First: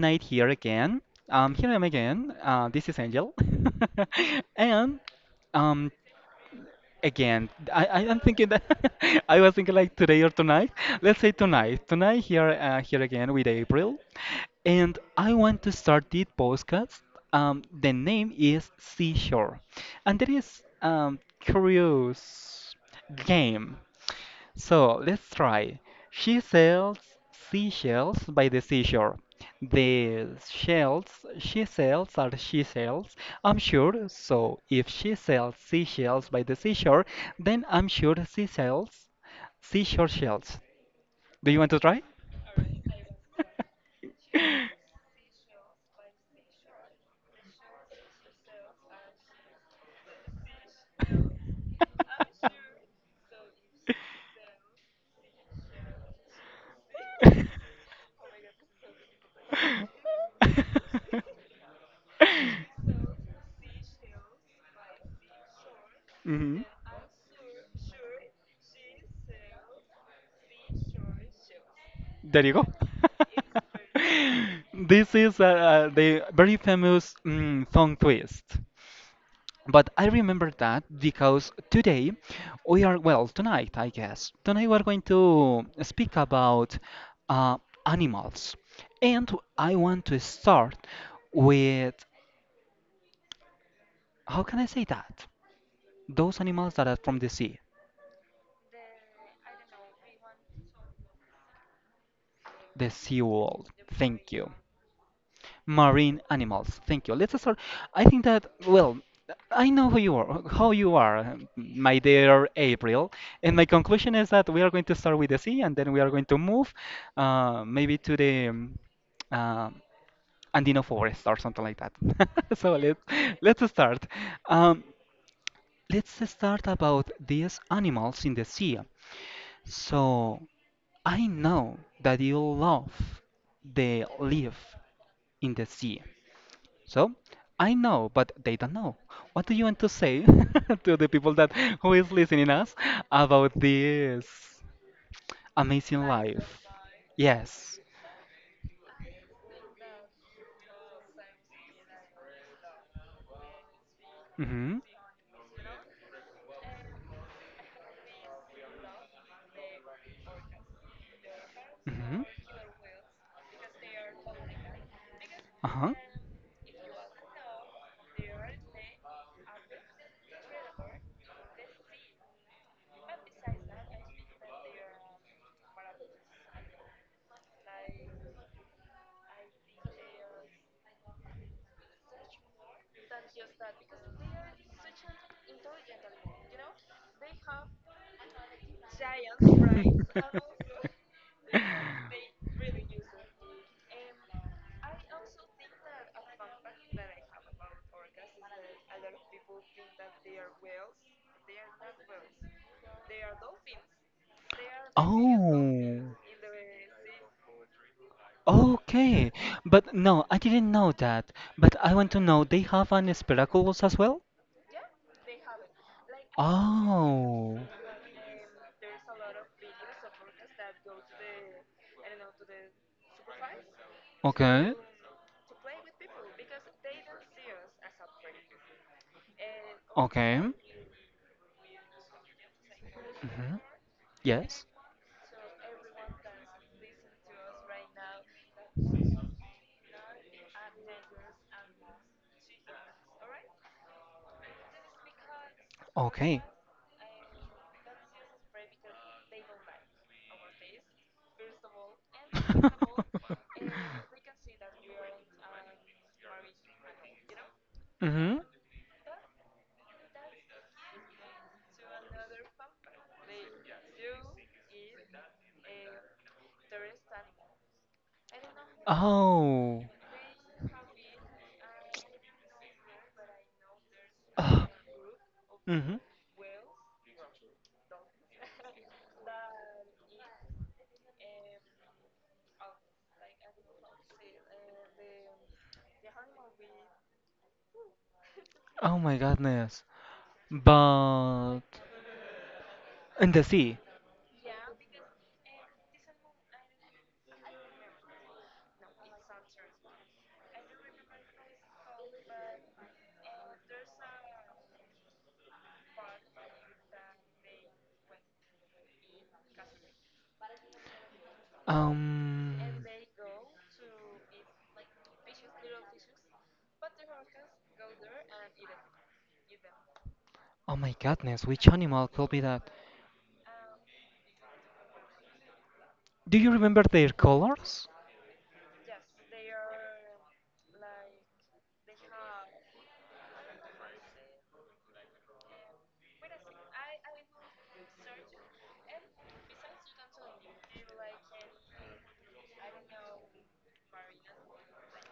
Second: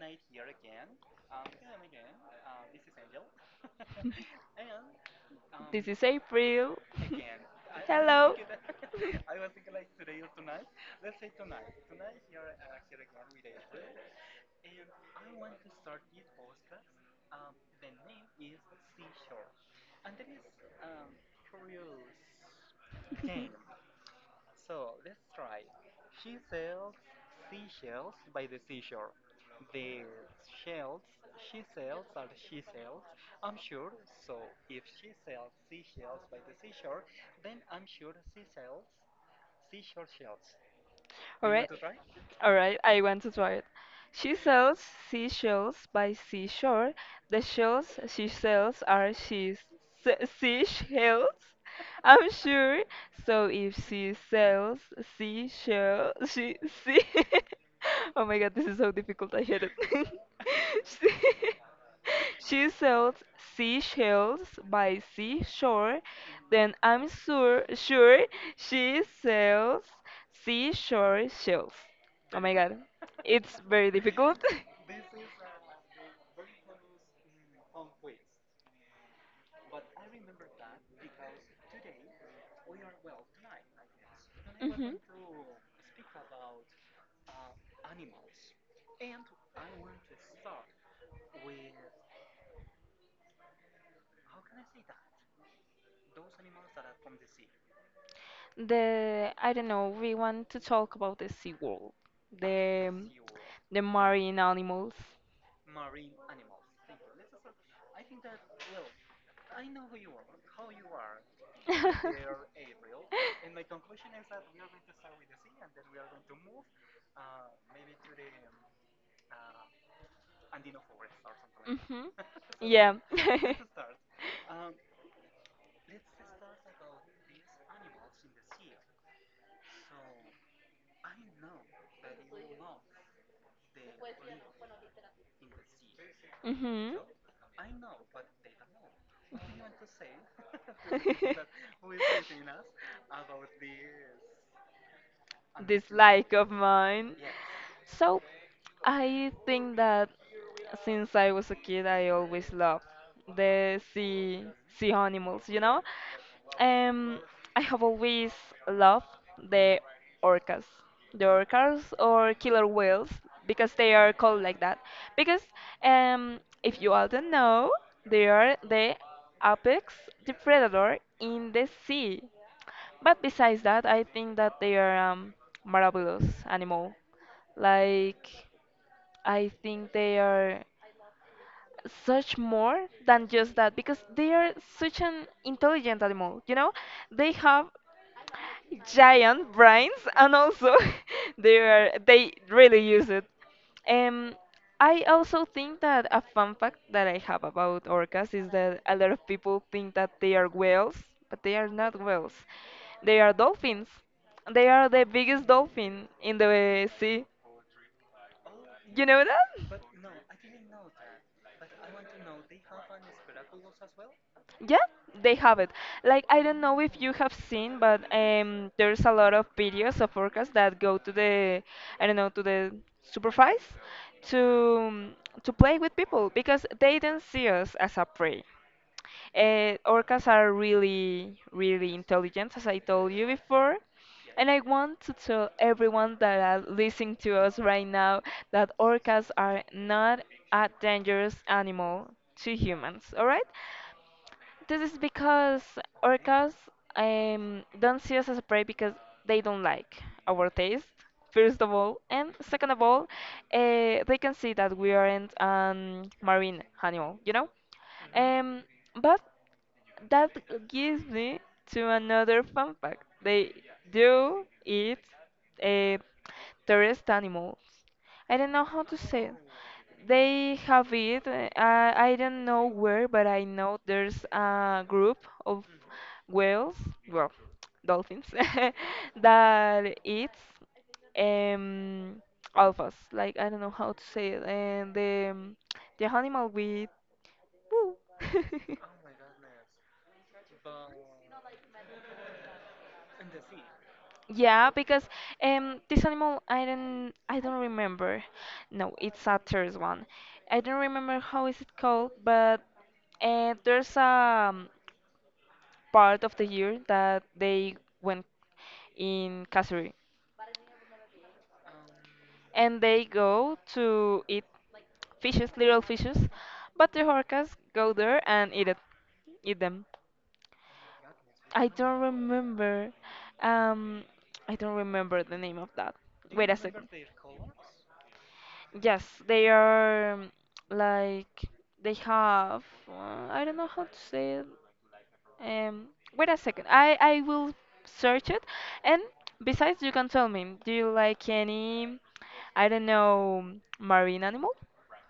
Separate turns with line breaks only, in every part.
night here again. Here I am again. This is Angel. And
This
um,
is April.
again, I am
Hello.
thinking that I was thinking like today or tonight. Let's say tonight. Tonight here here again with April. And I want to start this podcast. The name is Seashore. And there is curious game. So let's try. She sells seashells by the seashore. The shells she sells are she sells. I'm sure. So if she sells seashells by the seashore, then I'm sure she sells seashore shells.
All
Do
Do All you
you
want
want
right.
to
to try?
try?
All right, I want to try it. She sells seashells by seashore. The shells she sells are seashells. I'm sure. So if she sells seashell, she see. Oh my God, this is so difficult. I hate it. She she sells seashells by seashore.
hmm
Then I'm sure she sells seashore shells. Oh
There you
my
go.
god. It's very difficult.
This is the very famous tongue twist. But I remember that because today we are, well, tonight, I guess, tonight we're
Mhm.
going to speak about uh, animals. And I want to start with, how can I say that? Those animals that are from
The I don't know, we want to talk about the sea world.
the
The
sea world.
the
Thank
marine
you.
animals.
Marine animals. Thank you. Let's start. I think that, well, I know who you are, how you are, my
hmm
dear April. And my conclusion is that we are going to start with the sea and then we are going to move maybe to the uh, Andino forest or something like that. So
Yeah.
let's start. Um, let's start about these animals in the sea. So I know that you love the live in the sea.
hmm
So I know, but they don't know. What do you want to say to the people that who is listening us about this
This
amazing
like of
life?
mine.
Yes.
So I think that since I was a kid, I always loved the
Mm-hmm.
sea animals, you know. Um, I have always loved the orcas, the orcas
Mm-hmm.
or killer whales because they are called like that. Because
Uh-huh.
if you all don't know, they are the apex predator in the sea. But besides that, I think that they are marvelous animal. Like I think they are such more than just that because they are such an intelligent animal, you know, they have giant brains and also they really use it. um I also think that a fun fact that I have about orcas is that a lot of people think that they are whales, but they are not whales, they are dolphins, they are the biggest
Oh.
dolphin in the sea, you know
Okay,
that?
but no, I didn't know that. But I want to know, they have an Speraculous as well?
Yeah, they have it. Like I don't know if you have
Oh,
seen, but there's a lot of videos of orcas that go to the, I don't know, to the supervise,
okay,
to to play with people because they don't see us as a prey. Orcas
okay.
are really, really intelligent, as I told you
hmm
before. And I
Yes,
want to tell everyone that are listening to us right now that orcas are not a dangerous animal to humans, all right? This is because
okay.
orcas don't see us as a prey because they don't like our taste, first of all. And second of all, they can see that we aren't a marine animal, you know?
hmm
Um, but that gives me to another fun fact. They do eat a terrorist animal, I don't know how to say it.
Oh.
They have it. I don't know where, but I know there's a group of
hmm
whales, well, dolphins, that eats um alphas. Like I don't know how to say it. And the animal with. Woo.
Oh my goodness. But in the sea.
Yeah, because this animal I don't remember. No, it's a third one. I don't remember how is it called, but there's a part of the year that they went in Kasuri
Um.
and they go to eat fishes, little fishes, but the orcas go there and eat it, eat them.
Oh my goodness, which
I don't
animal could be that?
remember. Um, I don't remember the name of that.
Do you
Wait a
remember
second.
their colors?
Yes, they are like they have I don't know how to say it. Um, Wait a second. I will search it. And besides, you can tell me, do you like any, I don't know, marine animal?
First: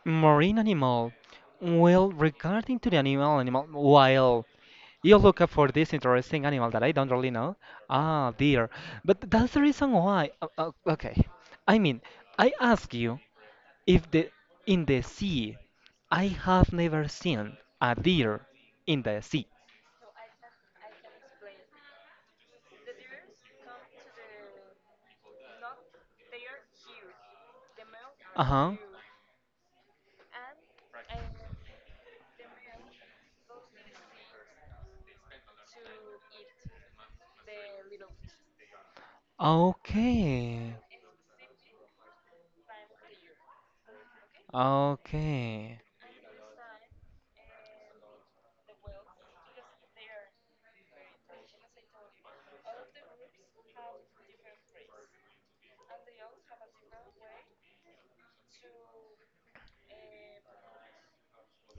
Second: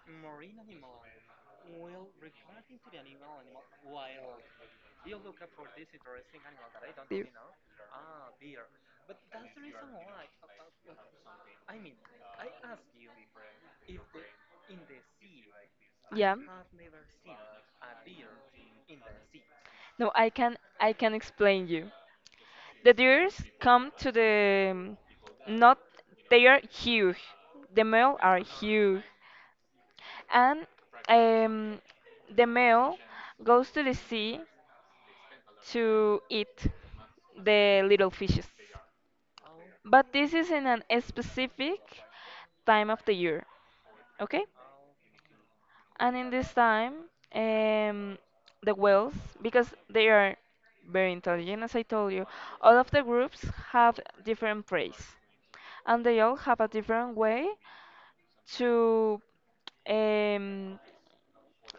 Marine animal. Well, regarding to the animal, while you look up for this interesting animal that I don't
Do-
really know, ah, dear. But that's the reason why. Okay, I mean, I ask you if the in the sea, I
Yeah.
have never seen a deer in the sea.
No, I can explain you. The deers come to the, not, they are huge. The male are
Uh-huh.
huge. And um, the male goes to the sea to eat the little fishes. But this is in
Okay.
an specific time of the year, okay?
Okay.
And in this time, um, the whales, because they are very intelligent, as I told you, all of the groups have different preys, and they all have a different way to, um,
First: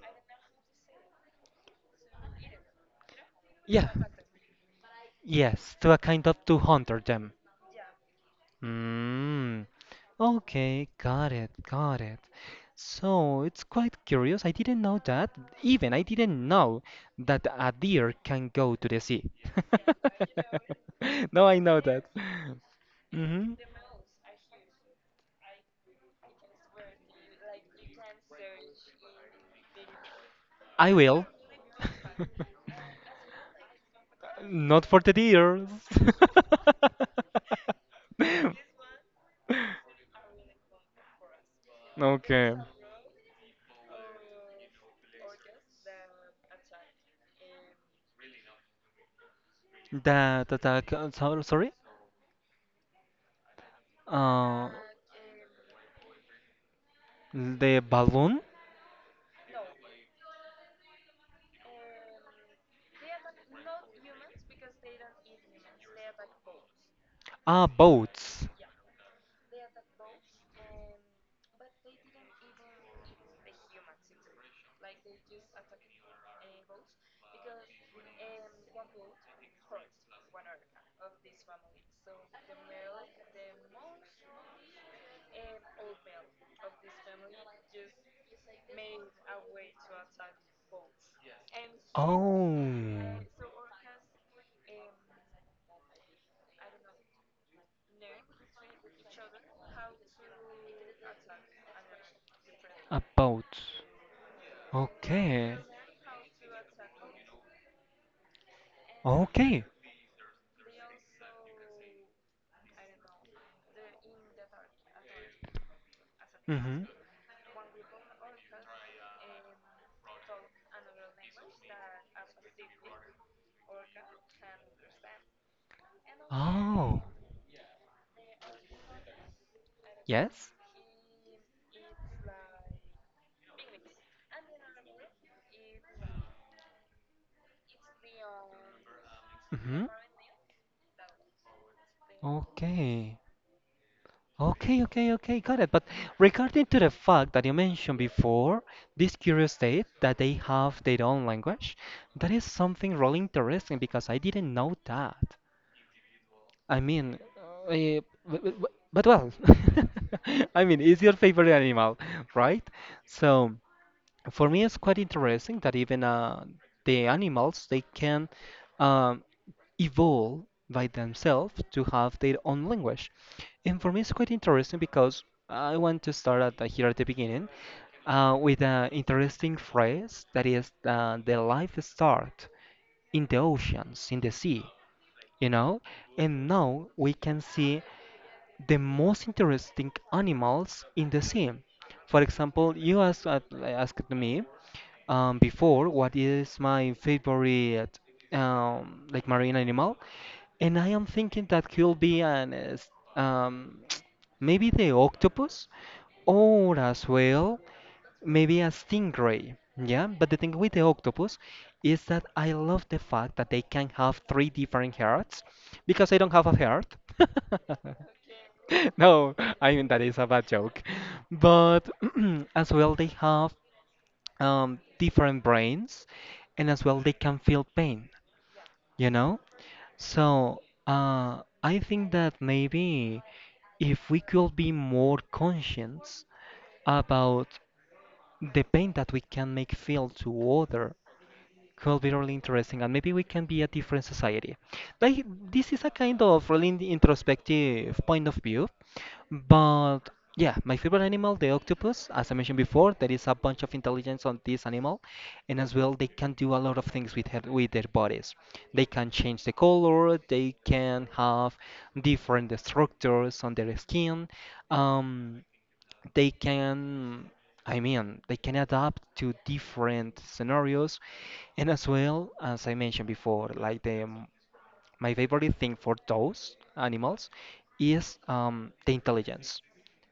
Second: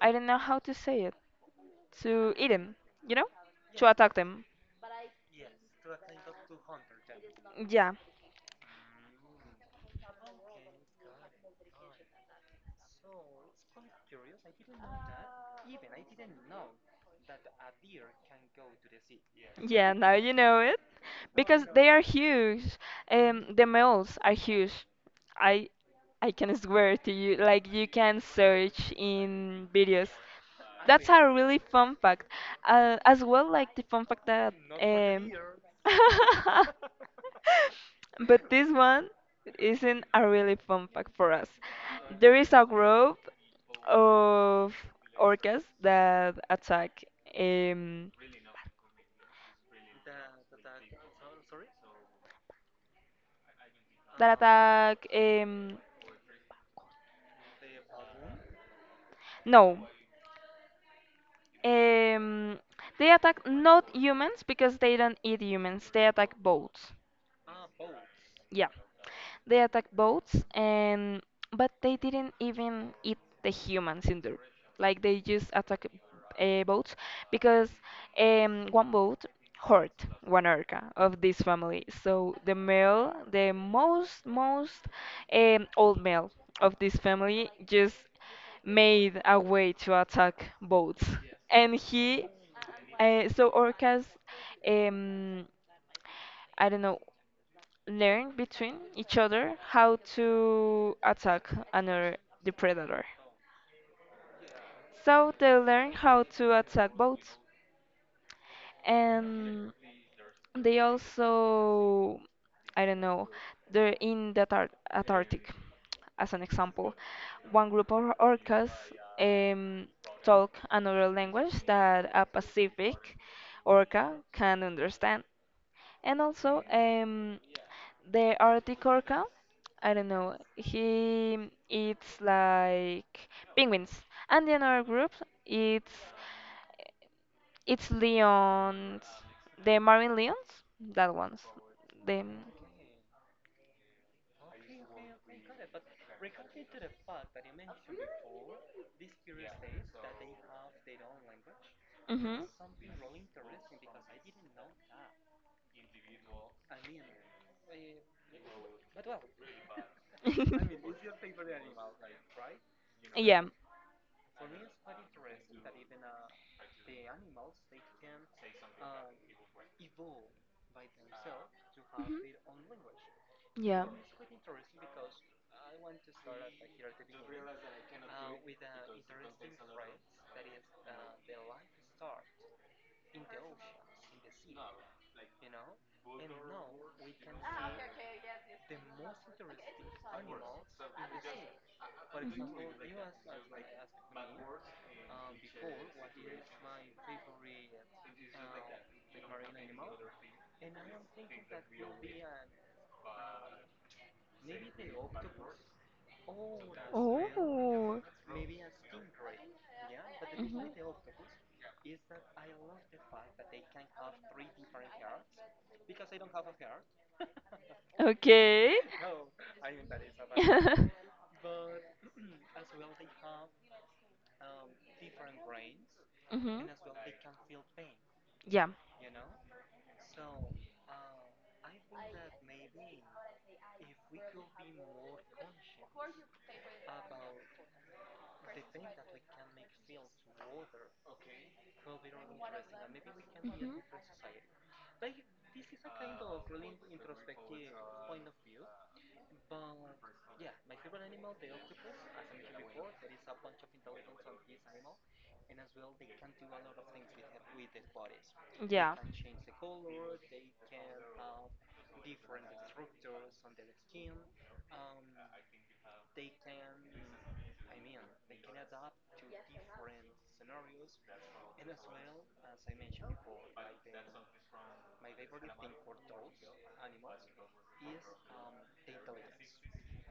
I don't know how to say it, to eat them, you know? To
Yeah.
attack them.
Yes, to a kind of to hunter them.
Yeah.
Mm. Okay, got it, got it. So it's quite curious. I didn't know that. Even I didn't know that a deer can go to the sea.
Yeah, now you know it.
Now I
Because
know
they are
that.
huge.
Hmm
The males are huge. I I can swear to you, like you can search in videos.
I
That's
will.
a really fun fact. As well, like the fun fact that
Not for the
um,
deers.
but this one isn't a really fun fact for us. There is
Okay.
a group of orcas um,
Sorry?
that
Uh,
attack
the balloon?
no um, they attack not humans because they don't eat humans, they attack boats.
Ah, boats.
Yeah. They attacked boats, and but they didn't even eat the humans in there. Like they just attack boats because one boat hurt one orca of this family. So the male, the most old male of this family just made a way to attack boats, and he
Oh,
so orcas. Um, I don't know, learn between each other how to attack another, the
a
predator.
boat.
So they
Okay.
learn how to attack boats,
Okay.
and they also, I don't know, they're in the Tar- Antarctic, as an
Mm-hmm.
example. One group of orcas um, talk another language that a Pacific orca can understand. And also,
Oh,
the Arctic orca, I don't know,
yes.
he eats like penguins. And the another group eats, it's Leon's, the
Mm-hmm.
Marvin Leon's, that one's, the.
Okay. Okay, okay, okay, got it. But regarding to the fact that you mentioned before, this curious state that they have their own language, that is
Mhm.
something really interesting because I didn't know that. I mean, uh, but well, I mean, it's your favorite animal, right?
Yeah.
So for me, it's quite interesting that even the animals they can um, evolve by themselves to have their own
Mhm.
language. And
Yeah.
for me, it's quite interesting because I want to start at the, here at the beginning with an interesting phrase that is the life start in the oceans, in the sea, you know, and now we can see the most interesting animals in the sea. For example, you asked me before what is my favorite like marine animal, and I am thinking that could be an um, maybe the octopus or as
Oh.
well
Mhm.
maybe a stingray. Yeah, but the thing with the octopus is that I love the fact that they can have three different hearts because I don't have a heart.
Okay.
No, I mean that is a bad joke. But as well, they have different brains, and
Mhm.
as well they can feel pain,
Yeah.
you know? So I think that maybe if we could be more conscious about the pain that we can make feel to other, could be really interesting, and maybe we can be a
Mhm.
different society. Like this is a kind of really introspective point of view, but yeah, my favorite animal, the octopus, as I mentioned before, there is a bunch of intelligence on this animal, and as well they can do a lot of things with her, with their bodies. They
Yeah.
can change the color, they can have different structures on their skin. Um, they can they can adapt to different scenarios, and as well, as I mentioned before, like the my favorite thing for those animals is the intelligence.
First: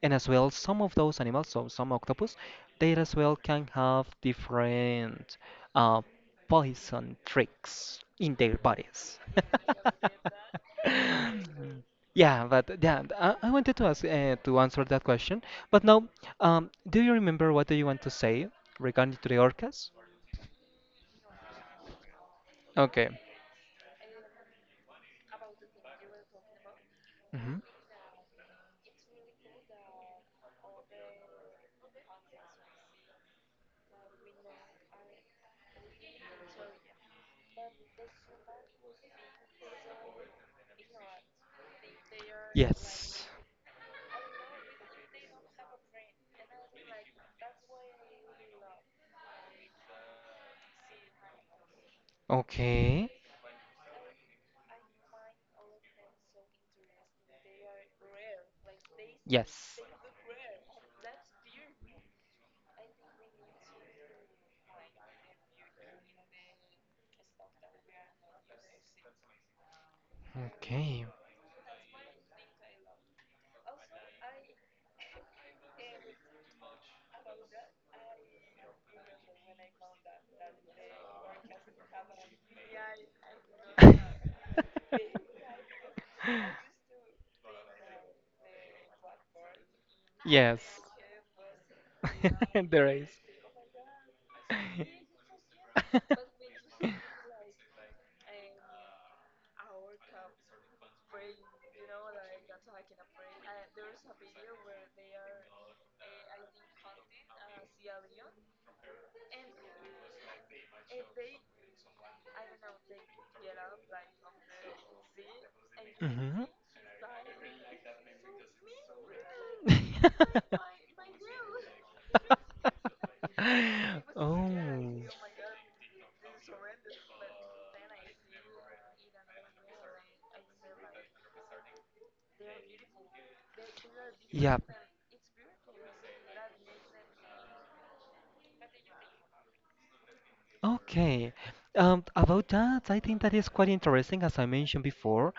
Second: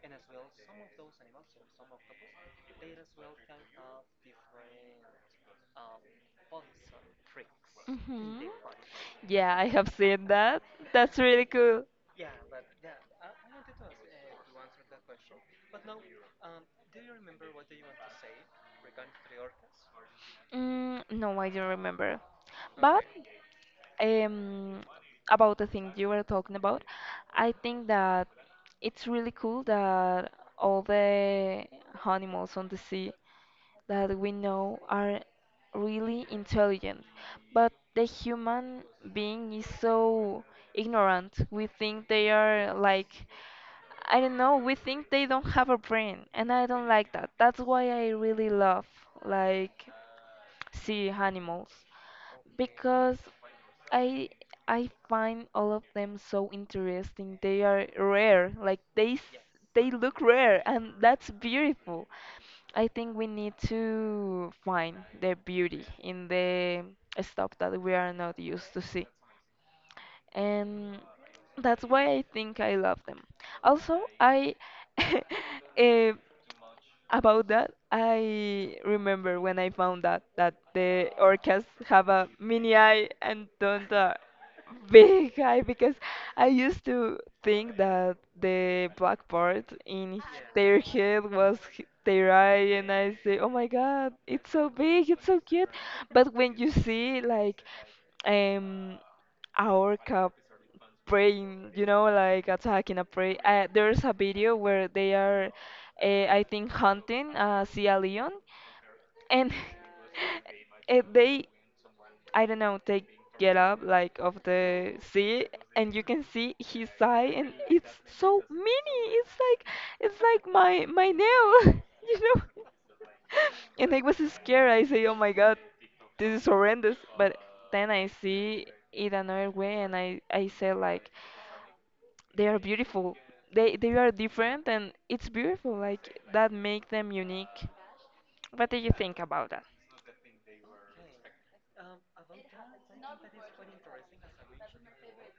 And as well, some of those animals, so some octopus, they as well can have different uh, poison tricks in
hmm
their bodies.
Yeah, I have seen that. That's really cool.
Yeah, but yeah, I wanted to ask to answer that question, but now do you remember what do you want to say regarding to the orcas?
Mm, no, I don't remember. But
Okay.
um, about the thing you were talking about, I
hmm
think that it's really cool that all the animals on the sea that we know are really intelligent. But the human being is so ignorant. We think they are like,
Yes.
I don't know, we think they don't have a brain. And I don't like that. That's why I really love like sea animals
Okay.
because I I find all of them so interesting. They are rare, like
Yes.
they look rare, and that's beautiful. I think we need to find the beauty in the stuff that we are not used to see, and
Okay.
that's why I think I love them. Also, I eh, about that, I remember when I found out that the orcas have a mini eye and don't a big eye, because I used to think that the black part in their
Yes.
head was h- their eye,
There
and
is.
I say, "Oh my God, it's so big, it's so cute." But when you see like um our cup praying, you know, like attacking a prey. There's a video where they are, I think, hunting see a leon, and they, I don't know, they get up like of the sea, and you can
hmm
see his eye, and it's so mini. It's like my nail, you know. And I was scared. I
Oh.
say, "Oh my God, this is horrendous." But then I see it another way, and I say like, they are beautiful. They are
Yeah.
different, and it's beautiful. Like that make them unique. What do you think about that?
Okay. About that, I think that is quite interesting. As I mentioned before,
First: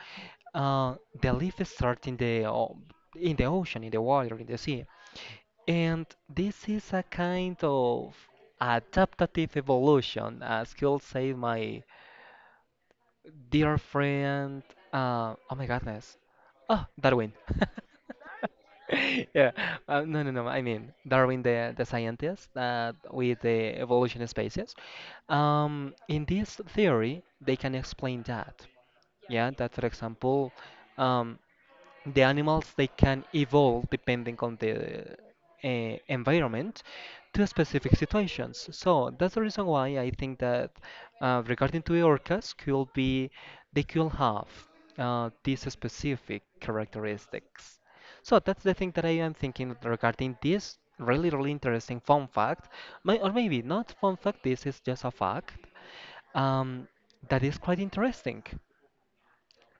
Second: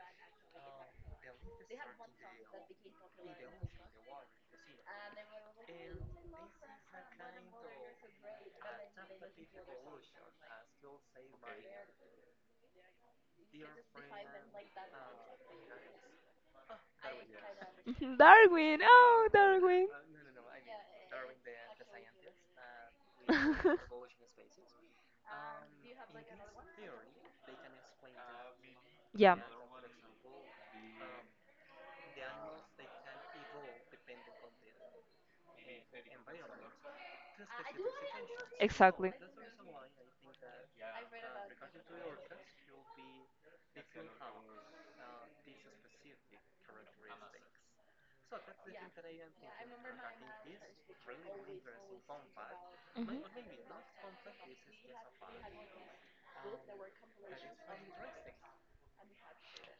uh, the life starts in the in the ocean, in the water, in the sea. And this is a kind of adaptative evolution, as you'll say, my dear friend. Oh my goodness. Oh, Darwin.
Darwin, oh
Yeah.
Darwin.
No, no, no. I mean, Darwin, the scientist that with the evolution of species. In this theory, they can explain that.
Yeah,
Yeah, that for example, um, the animals they can evolve depending on the environment to specific situations. So
exactly.
that's the reason why I think that regarding to the orcas, could be they could have these specific characteristics. So that's the thing that I am thinking regarding this really really interesting fun fact, may
Mhm.
or maybe not fun fact. This is just a fact um, that is quite interesting.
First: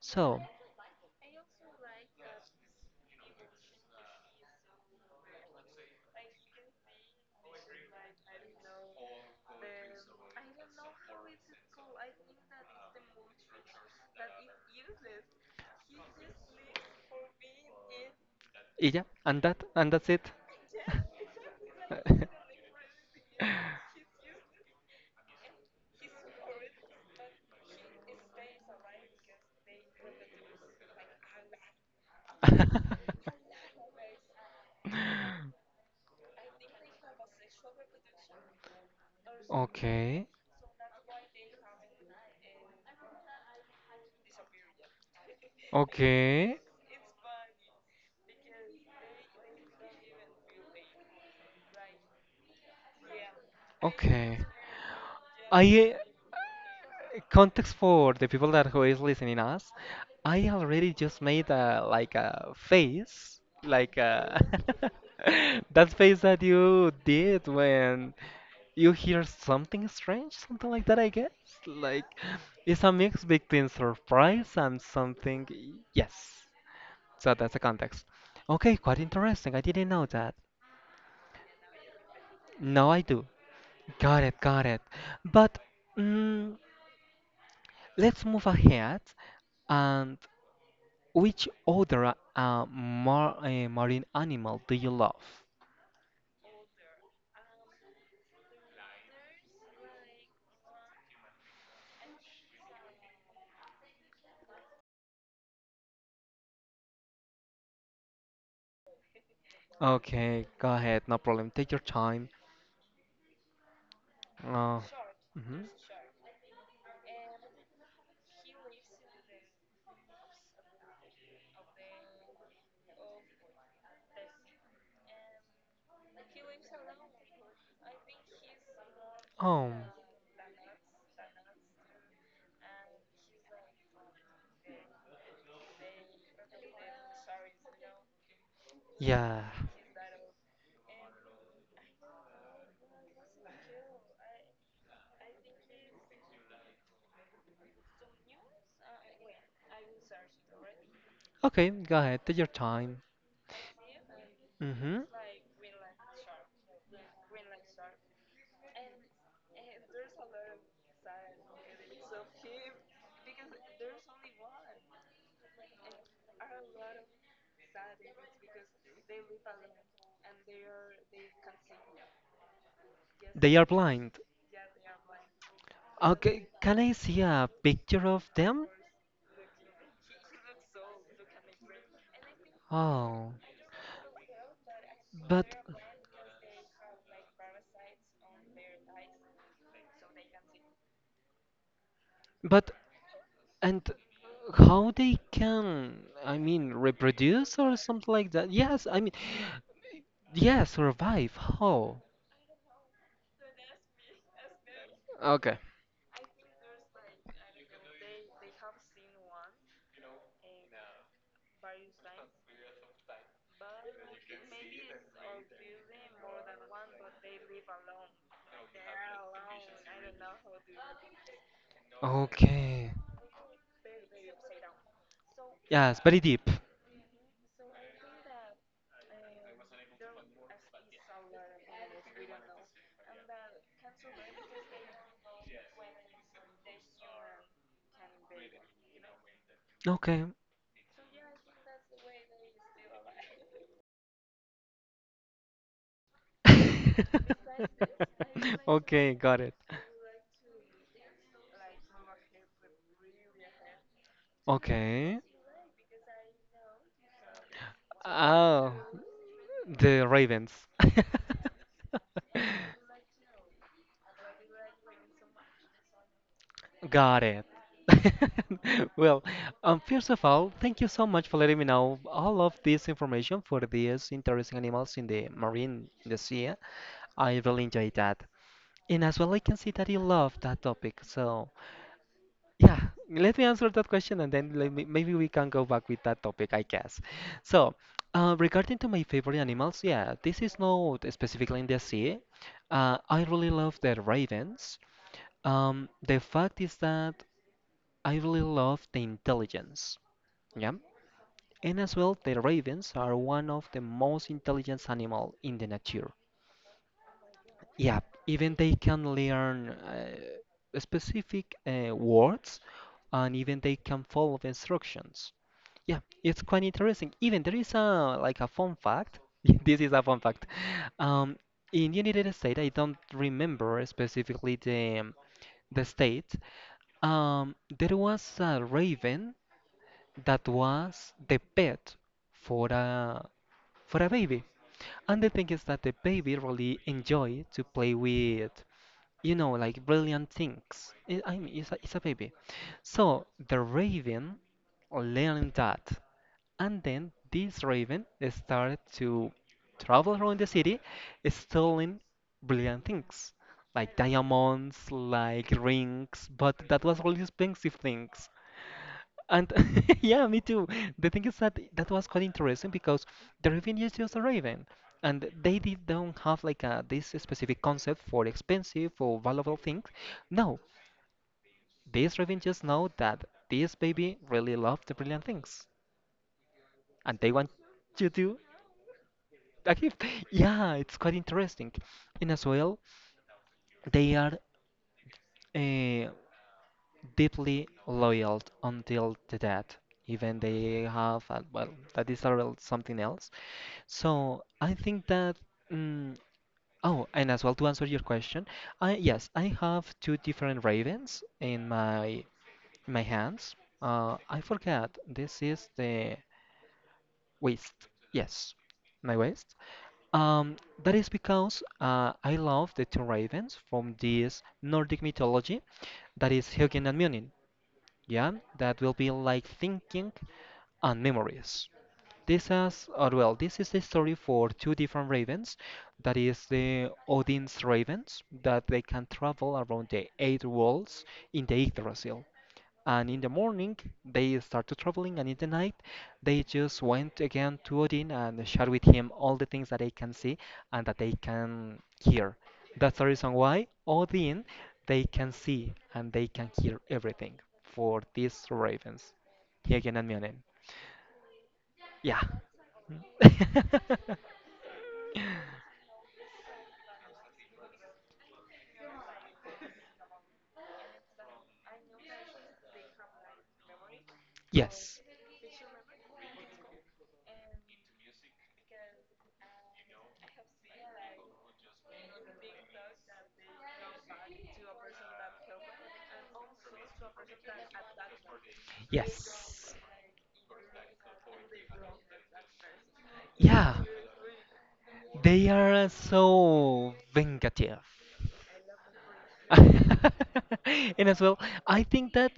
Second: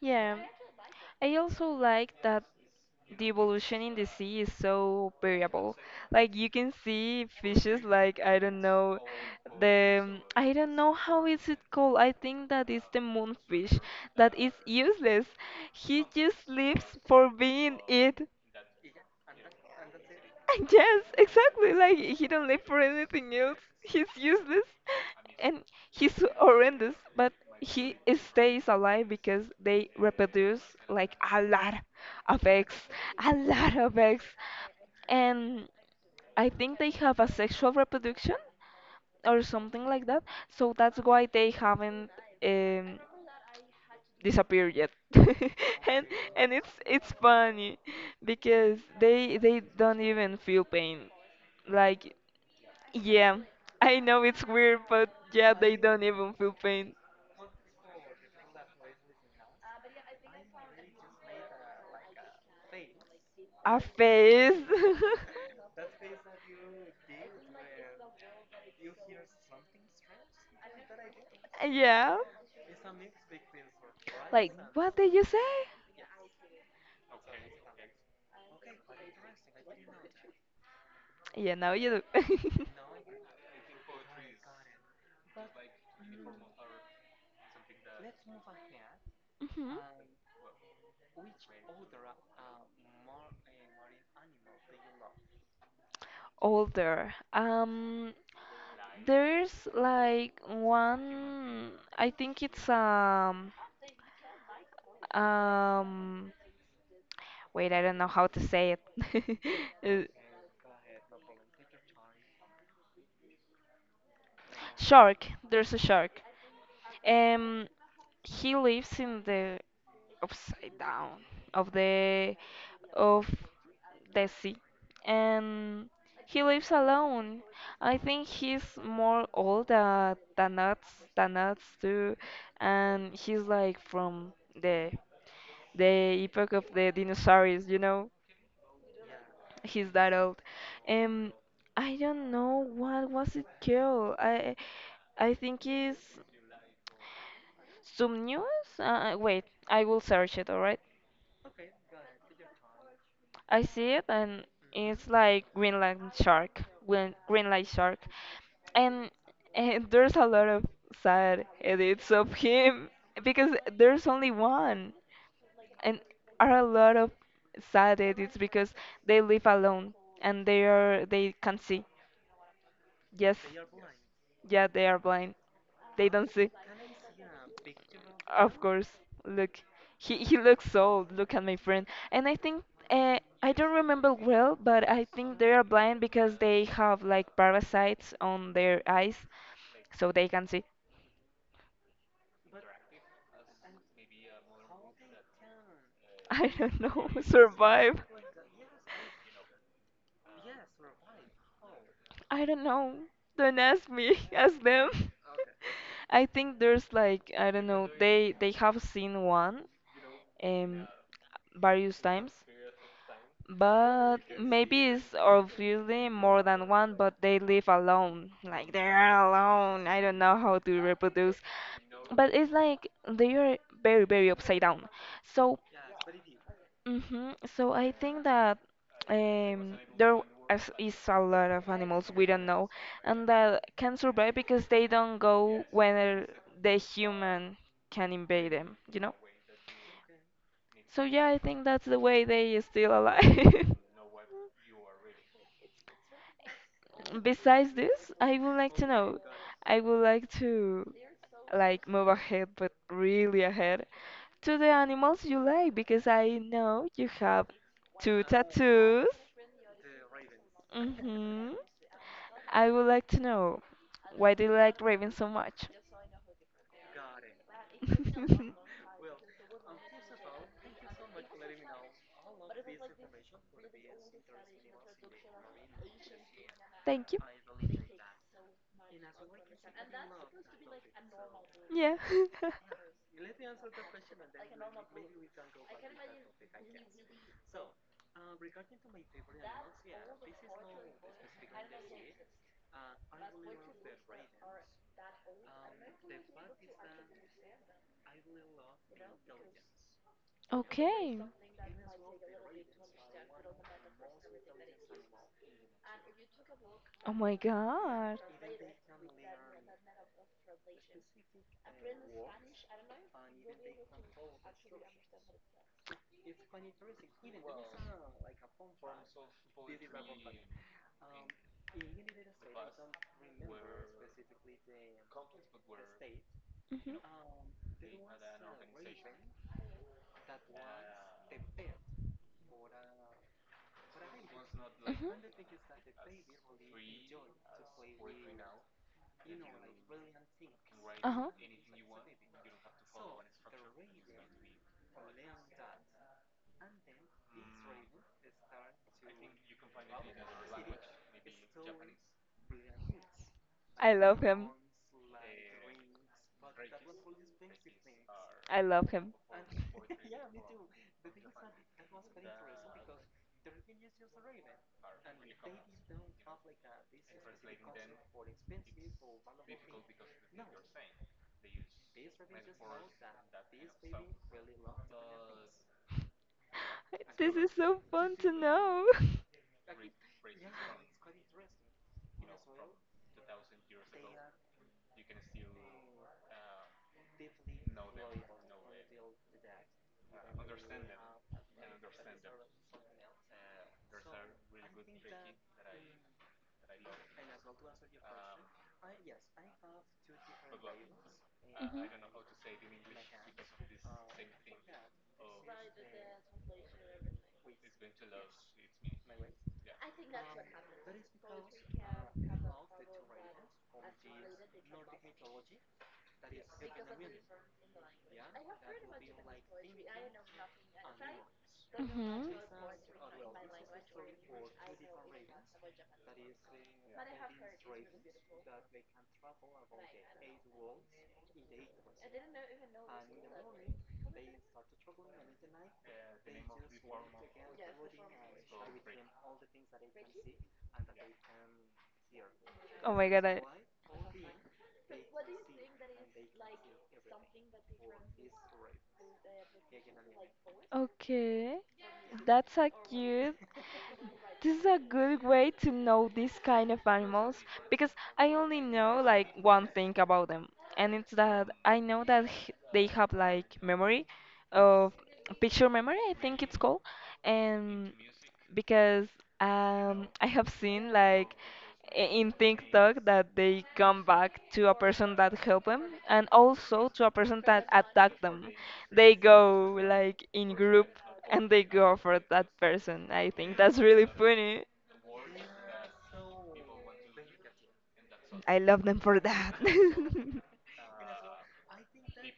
Yeah. I also like that the evolution in the sea is so variable. Like you can see fishes like, I don't know, the I don't know how is it called. I think that is the moonfish that is useless. He just lives for being it.
yeah, and that and that's it.
Yes, exactly. Like he don't live for anything else. He's useless, and he's horrendous, but he stays alive because they reproduce like a lot of eggs, a lot of eggs, and I think they have a sexual reproduction or something like that.
Okay,
So that's why they haven't um, disappeared yet. and and
okay.
it's funny because they don't even feel pain. Like yeah, I know
Okay.
it's weird, but yeah, they
I
don't even feel pain.
context for the people that who is listening us, I already just made a like a face
A
like a
face.
that face that you did when you hear something strange something like that I guess, like
Yeah.
it's a mix between surprise
Like,
and
what did you
something.
say?
Yes, so that's the context. Okay, quite interesting, I didn't know that.
Yeah, now you do.
Now I do, got it, got it. But mm, let's move ahead.
Mhm.
And which other marine animal do you love?
Older. There's like one. I think it's um. Wait, I don't know how to say it.
Okay, go ahead, no problem. Take your time.
Uh,
Uh,
Shark,
mhm.
there's a shark. Um, he lives in the upside down of the of the sea, and he lives alone. I think he's more old
Oh,
than us too, and he's like from the epoch of the dinosaurs. You know,
yeah.
he's that old. Um, I don't know what was it called. I think it's some news? Wait, I will search it, alright?
Okay, go ahead, take your time.
I see it, and
Hmm
it's like Greenland shark, Greenland shark. And, and there's a lot of sad edits of him because there's only one. And are a lot of sad edits because they live alone, and they can't see. Yes.
They are blind.
Yeah, they are blind. They don't see.
Okay, can I see a picture of
Of
them?
course, look, he looks so old. Look at my friend, and I think
Oh,
I don't remember well, but I think
but
they are blind because they have like parasites on their eyes, so they can see.
but and how they can, I
I
mean,
don't know,
reproduce or
survive.
something like that? Yes, I mean, yeah, survive. How?
I don't know. Don't ask me, ask them.
Okay.
I think there's like, I don't know. They have seen one. Um, Various times, but maybe it's obviously more than one, but they live alone. Like they're alone. I don't know how to reproduce. But it's like
Okay.
they are very, very upside down. So,
Yes, very deep.
so I think that there is a lot of animals we don't know and that can survive because they don't go when the human can invade them, you know?
Okay.
So yeah, I think that's the way they is still alive. Besides this, I would like to
Okay,
know.
got it.
I would like to like move ahead, but really ahead to the
Okay.
animals you like because I know you have two
Oh,
tattoos.
the Ravens.
hmm I would like to know, why do you like ravens so much?
Got it. Well, first of all, thank you so much for letting me know all of this information for these interesting animals in the marine, in the sea.
Thank you.
I really enjoyed that. And as well, I can see that you love that topic, so
Yeah.
yeah, let me answer that question and then let me, maybe we can go back with that topic, I guess. So, regarding to my favorite animals, yeah, this is not specifically in the sea. I really love the ravens. The fact is that I really love the intelligence. Yeah,
Okay.
and as well, the ravens are one of the most intelligent animal in the nature.
Oh my
Yeah,
God.
even they can learn specific words, and even they can follow the instructions. Yeah, it's quite interesting. Even there is a like a fun fact. This is a fun fact. Um, in United States, I don't remember specifically the state.
Mhm.
There was a raven that was the pet for a for a baby,
Mhm.
and the thing is that the baby really enjoyed to play with, you know, like brilliant things.
Uh huh.
I mean, it's a baby, so the raven learned that. And then this raven started to travel around the city, stealing brilliant things,
I
like
love him.
diamonds, like rings, but that was really expensive things.
I love him.
And yeah, me too. The thing is that that was quite interesting because the raven is just a raven, and they did don't have like a, this specific concept for expensive or valuable things. No, this raven just know that this baby really loved the brilliant things, and they
This is
want
so
you
fun to
to
know.
actually, yeah, it's quite interesting. And as well, they are uh, deeply loyal until the death. Even they have, well, that is a real something else. So I think that. Mm, oh, and as well to answer your question, I yes, I have two different ravens in
Mhm.
my my hands. I forgot. This is the waist. Yes, my waist. Um, that is because I love the two ravens from this Nordic mythology, that is Hugin and Munin. Yeah, that will be like thinking and memories.
Mhm.
This has, or well, this is the story for two different ravens. That is the Odin's ravens that they can travel around the eight worlds in the Yggdrasil. And in the morning, they started traveling, and in the night, they just went again to Odin and shared with him all the things that they can see and that they can hear.
Oh
That's the
my god,
reason why Odin, they can see and they can hear everything for these ravens. Hygin and Mionen.
okay,
Yeah.
that's so cute. This is a good way to know this kind of animals because I only know like one thing about them, and it's that I know that they have like memory of
Yes.
picture memory, I think it's called, and because I have seen like in TikTok that they come back to a person that helped them and also to a person that attacked them, they
Yes.
go like in group and they go for that person. I think
Yeah.
that's really funny.
They are so vingative.
I love them for that.
And as well, I think that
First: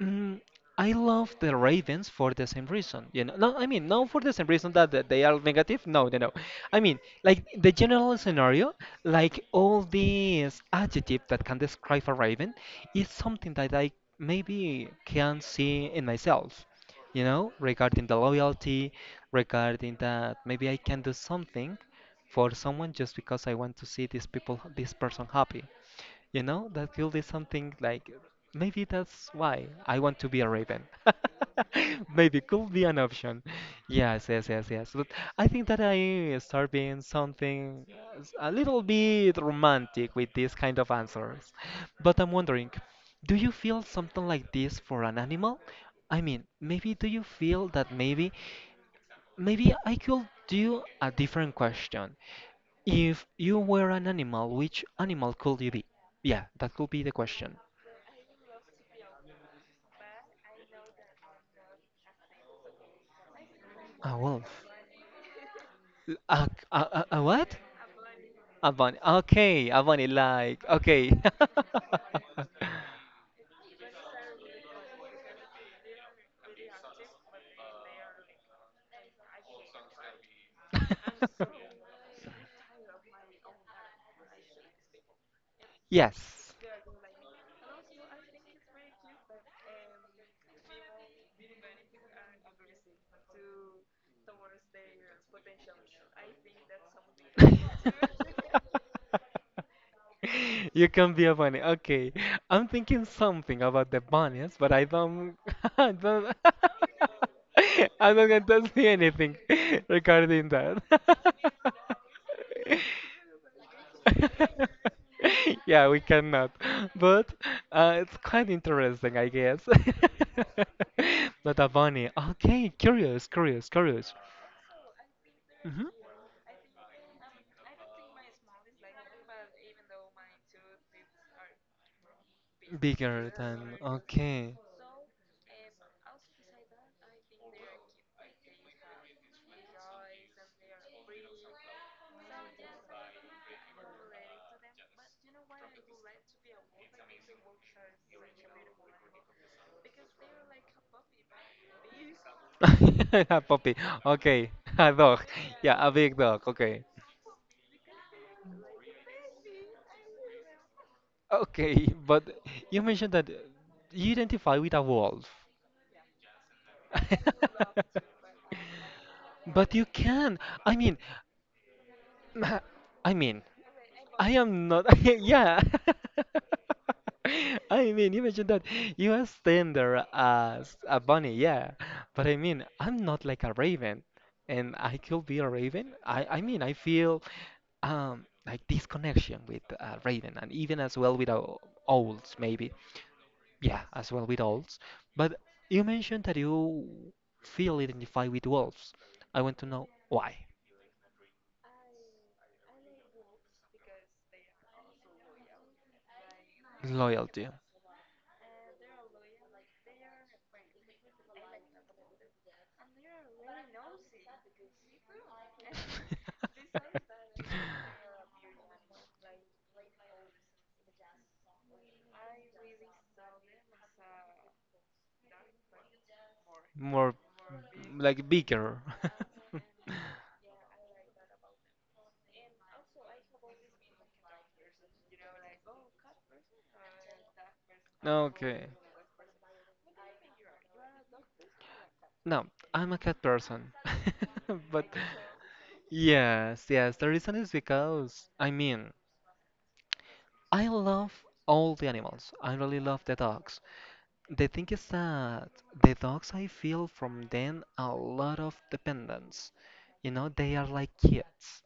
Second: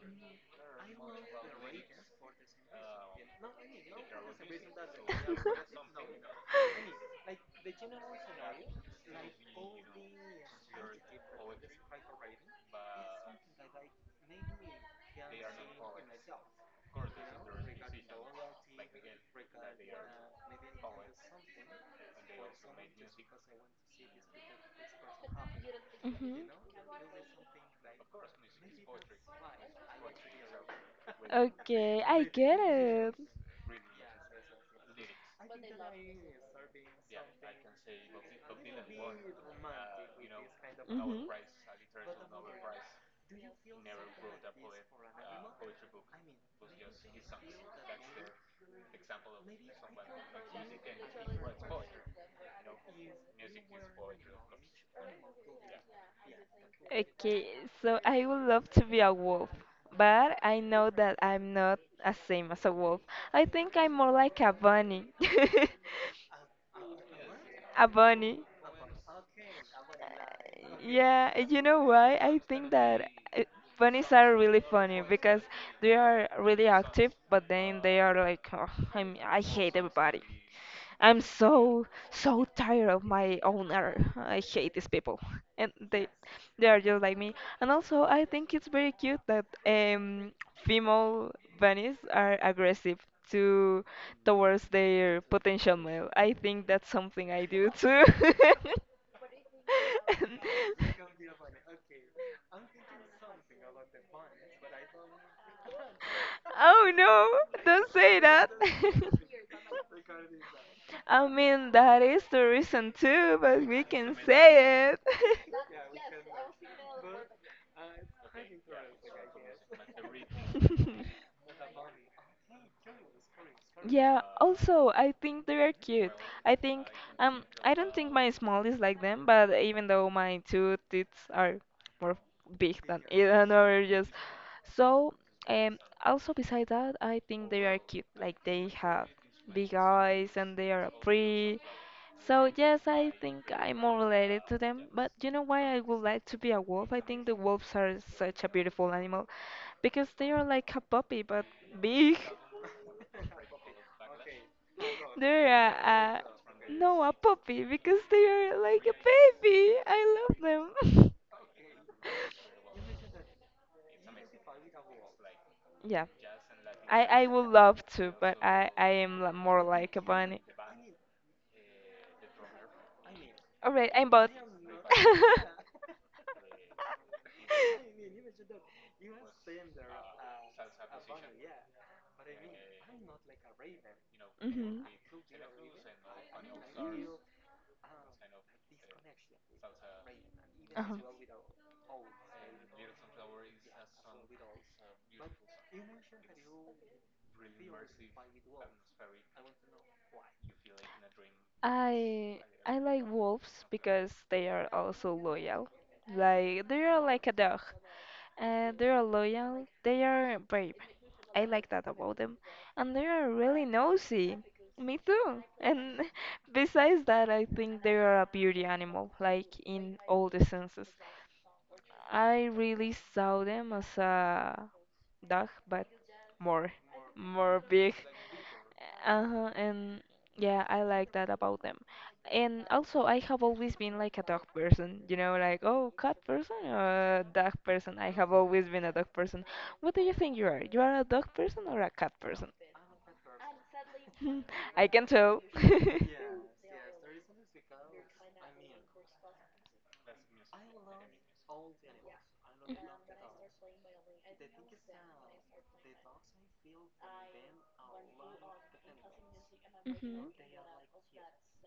mm, I love the Ravens for the same reason. You know, no, I mean, not for the same reason that they are negative. No, no, no. I mean, like the general scenario, like all these adjectives that can describe a Raven, is something that I maybe can see in myself. You know, regarding the loyalty, regarding that maybe I can do something for someone just because I want to see these people, this person happy.
Mhm.
You know, that could be something like maybe that's why I want to be a raven.
Okay, I
Maybe
get
could be an
it.
option. Yes, yes, yes, yes. But I think that I start being something a little bit romantic with these kind of
Mhm.
answers. But I'm wondering, do you feel something like this for an animal? I mean, maybe do you feel that Maybe I could do a different question. If you were an animal, which animal could you be? Yeah, that could be the
Okay,
question.
so I would love to be a wolf, but I know that I'm not as same as a wolf. I think I'm more
A
like a
wolf.
bunny.
A, a what?
A bunny.
A bunny. Okay, a bunny, like, okay.
Yeah, you know why? I think that uh, bunnies are really funny because they are really active, but then they are like, oh, I hate everybody. I'm so so tired of my own error. I hate these people, and
Yes.
they are just like me. And also, I think it's very cute that female bunnies are aggressive to towards their potential male. I think that's something I do too.
You can be a bunny. Okay. I'm thinking something about the bunnies, but I don't I don't
Oh no! Don't
I'm
say
not
that.
gonna say anything regarding that.
I mean, that is the reason too, but we can say it.
Yeah, we cannot. But it's quite interesting, I guess. Not a bunny. Okay, curious, curious, curious.
Yeah, also, I think they are
Hmm
cute. I think, I don't think my small is like them, but even though my two teeth are more big than
Bigger
either
than
another, just
okay.
so, also beside that, I think they are cute. Like they have big eyes and they are pretty. So yes, I think I'm more related to them, but you know why I would like to be a wolf? I think the wolves are such a beautiful animal because they are like a puppy but big.
A puppy. Okay. A dog.
They're a,
Yeah, a big dog.
a
Okay.
no, a puppy because they are like a baby. I love them.
Okay, but you mentioned that you identify with a wolf.
Yeah. I would love to, but I am more
But you
like a
can.
bunny.
I mean, I mean,
All right, I'm both.
I am not. Yeah. I mean, imagine that you are standing there as a bunny, yeah. But I mean, I'm not like a raven, and
Mhm.
I could be a raven. I mean, I feel like this connection with raven, and even
Uh-huh.
as well with owls, maybe. Yeah, as well with owls. But you mentioned that you feel identified with wolves. I want to know why.
I I like wolves because they are also loyal. Like they are like a
Loyalty.
dog, and they are loyal. They are brave. I like that about them, and they are really nosy. Me too. And besides that, I think they are a beauty animal, like in all the senses. I really saw them as a dog, but more,
More
more big.
like bigger.
Uh-huh, and yeah, I like that about them. And also, I have always been like a dog person, you know, like, oh, cat person or dog person. I have always
Okay.
been a dog person. What do you think you are? You are a dog person or a cat
No,
person?
I'm a cat person.
Hmm,
But
I can tell.
yes, yes, the reason is because, I mean, I love all the animals. I really love the dogs. The thing is that the dogs, I feel from them a lot of dependence. You know,
Mhm.
they are like kids.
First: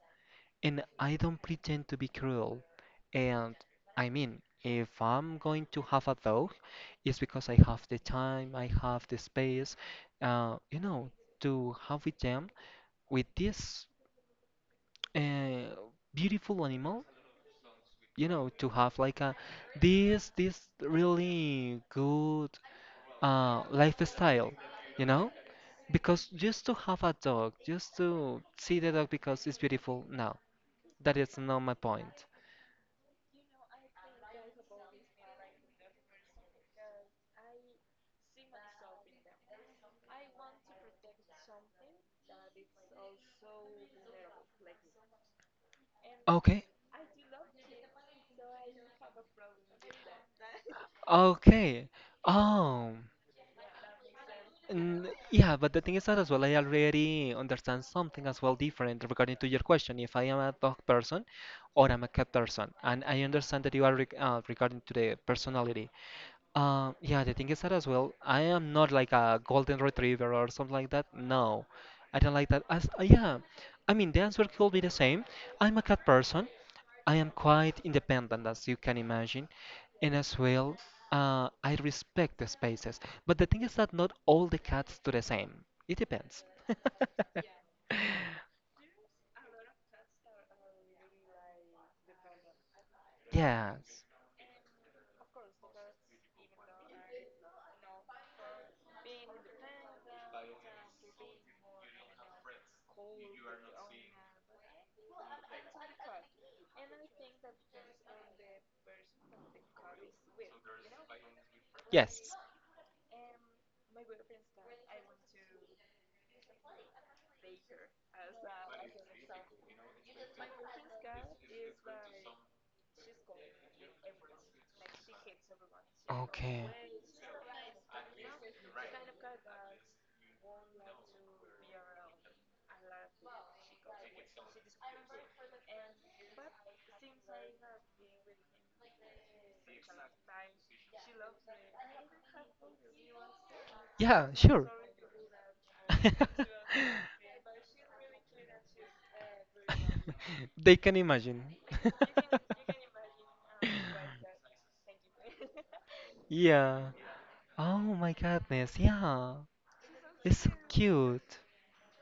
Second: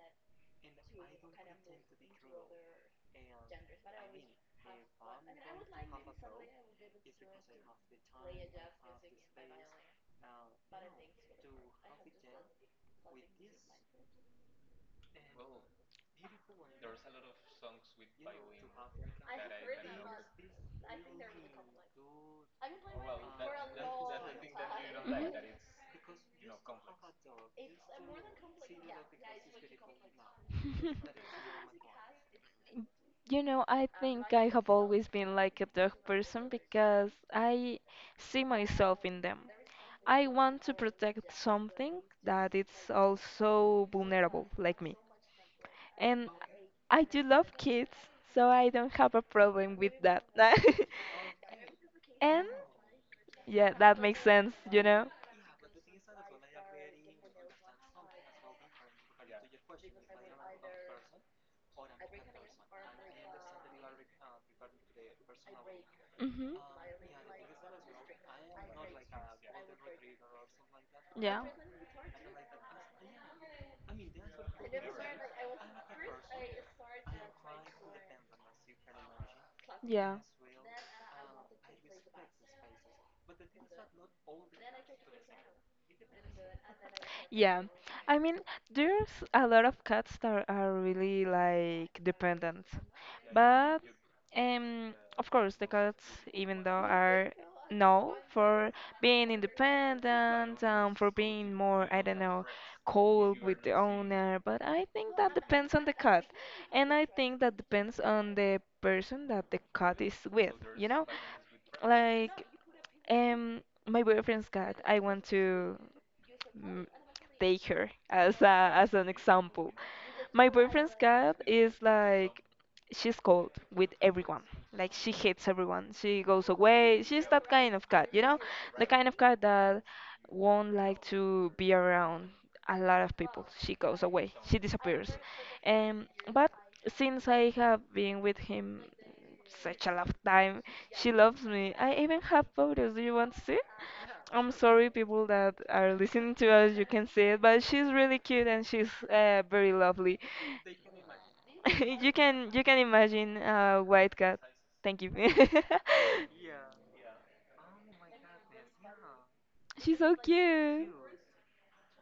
And I don't pretend to be cruel. And I mean, if I'm going to have a dog, it's because I have the time, I have the space, you know, to have with them, with this uh, beautiful animal, you know, to have like a this really good lifestyle, you know? Because just to have a dog, just to see the dog because it's beautiful, no,
Mhm.
that is not my point.
You know, I think I have always been like a dog person because I see myself in them. I want to protect something that it's also vulnerable, like me. And
Okay.
I do love kids, so I don't have a problem with that.
Okay.
And
Oh,
yeah, that makes sense, you know?
yeah, but the thing is that as well, I already understand something as well different regarding to your question. If I am a dog person or I'm a cat person, and I understand that you are regarding to the personality.
Hmm
Yeah, the thing is that as well, I am not like a golden retriever or something like that.
Yeah,
No, I don't like that. As yeah, I mean the answer could be the same. I'm a cat person. I am quite independent, as you can imagine,
yeah.
and as well, I respect the spaces. But the thing is that not all the cats do the same. It depends.
Yeah, I mean, there's a lot of cats that are really like dependent, but
Yes.
of course the cats, even though are known for being independent for being more, I don't know, cold with the owner, but I think that depends on the cat, and I think that depends on the person that the cat is with, you know?
Yes.
Like, um, my boyfriend's cat, I want to. mm, take her as as an example. My boyfriend's cat is like she's cold with everyone. Like she hates everyone. She goes
Okay.
away. She's that kind of cat, you know? The kind of cat that won't like to be around a lot of people. She goes away. She disappears. Um but since I have been with him such a long time, she loves me. I even have photos. Do you want to see?
Yeah,
I'm
sure.
sorry, people that are listening to us, you can see it, but she's really cute and she's very lovely.
They can imagine.
You can you can imagine a white cat. Thank you.
Yeah. Oh my goodness. Yeah.
She's so
It's so
cute.
cute,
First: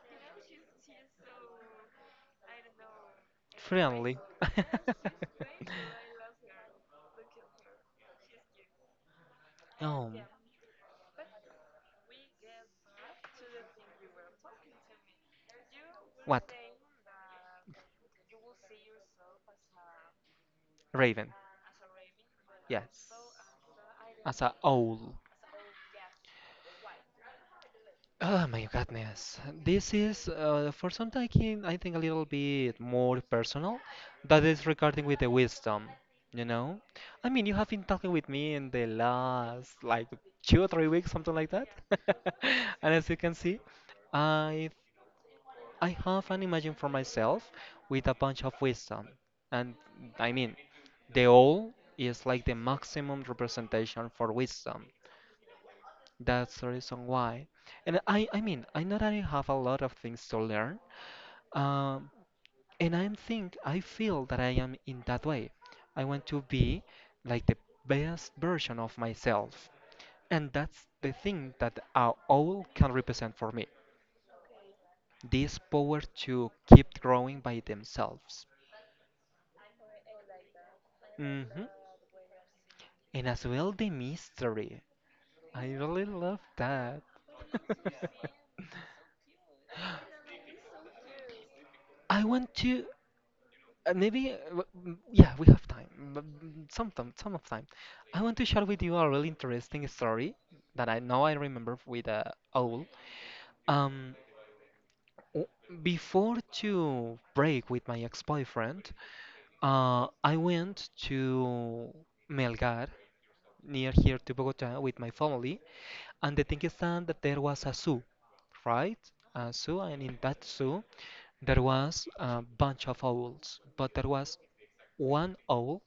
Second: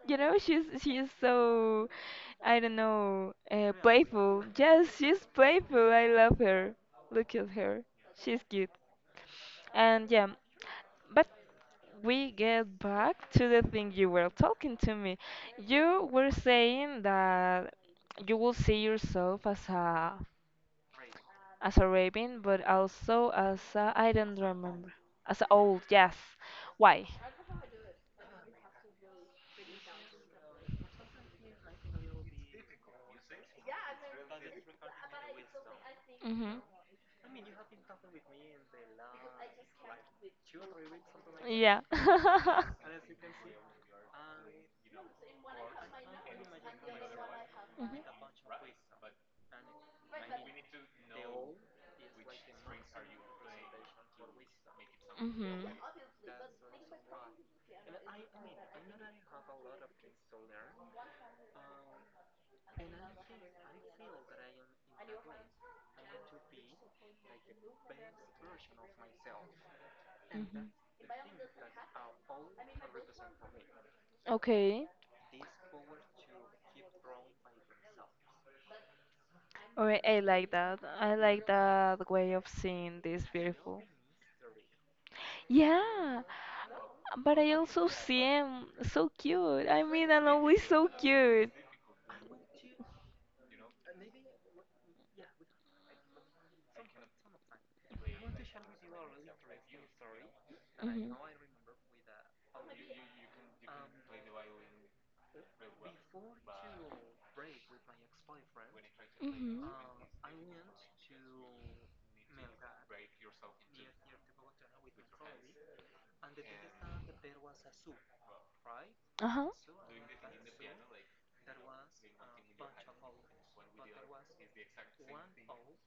You know, she's so I don't know,
friendly.
playful. Yes, she's playful. I love her. Look at her. She's cute. And
Oh,
yeah, but we get back to the thing you were talking to me. You were
what?
saying that you will see yourself
Raven.
as a raven, but
Yes,
also as a, I don't
as a
remember,
owl.
as a old. Yes, why?
Oh my goodness. This is for something I can, I think a little bit more personal. That is regarding with the wisdom, you
Hmm
know? I mean, you have been talking with me in the last like 2 or 3 weeks, something like that.
Yeah.
And as you can see, I I have an image for myself with a bunch of wisdom. And I mean, the all is like the maximum representation for wisdom.
Mhm.
That's the reason why. And I mean, I know that I have a lot of things to learn. Um, and I think, I feel that I am in that way. I want to be like the best version of myself. And
Mhm.
that's the thing that our all can represent for me.
Okay.
This power to keep growing by themselves.
Alright, I like that. I like
Hmm.
that way of seeing this
And as well
beautiful.
the mystery. I really
Yeah,
love that.
but I also see him so cute. I mean, and always so cute.
I want to yeah, we have time. Some time, some of time. I want to share with you a really interesting story that
Mhm.
I remember with owl. Um, w- Before to break with my ex-boyfriend,
Mhm.
I went to Melgar near here to Bogota with my family. And the thing is that there was a zoo, right?
Uh huh.
A zoo, and in that zoo there was a bunch of owls, but there was one owl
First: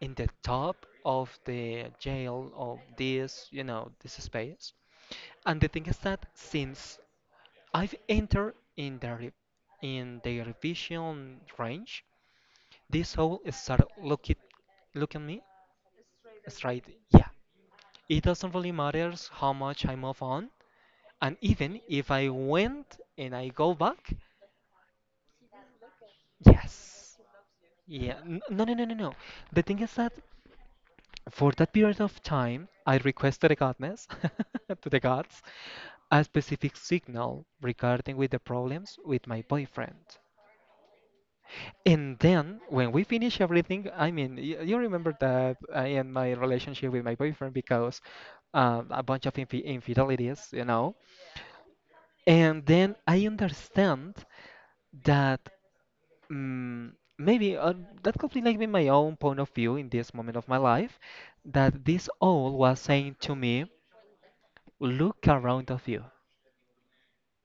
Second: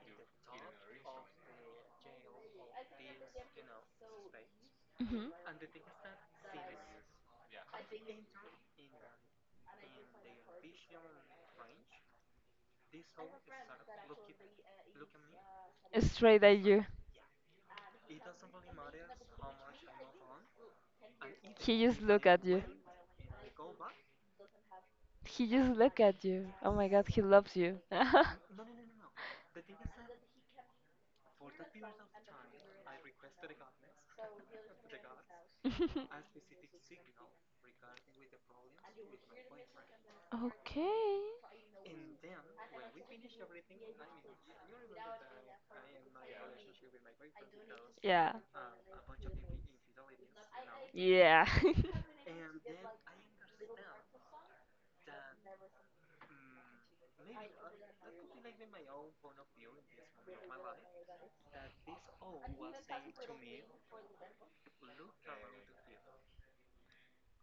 in the top of the jail of this, you know, this space.
Mhm.
And the thing is that since I've entered in the in their vision range, this owl started look at me
Straight at
straight.
you.
Yeah, it doesn't really matter how much I move on. And even
He just
if
look
I
at you.
went and I go back,
He just look at you.
yes.
Oh my God, he loves you.
Yeah. No, no, no, no, no. The thing is that for that period of time, I requested a godness to the gods a specific signal regarding with the problems with my boyfriend.
Okay.
And then when we finish everything, I mean, you remember that I end my relationship with my boyfriend because
Yeah.
a bunch of infidelities, you know.
Yeah.
And then I understand that Mm, maybe that could be like be my own point of view in this moment of my life, that this owl was saying to me, "Look around of you."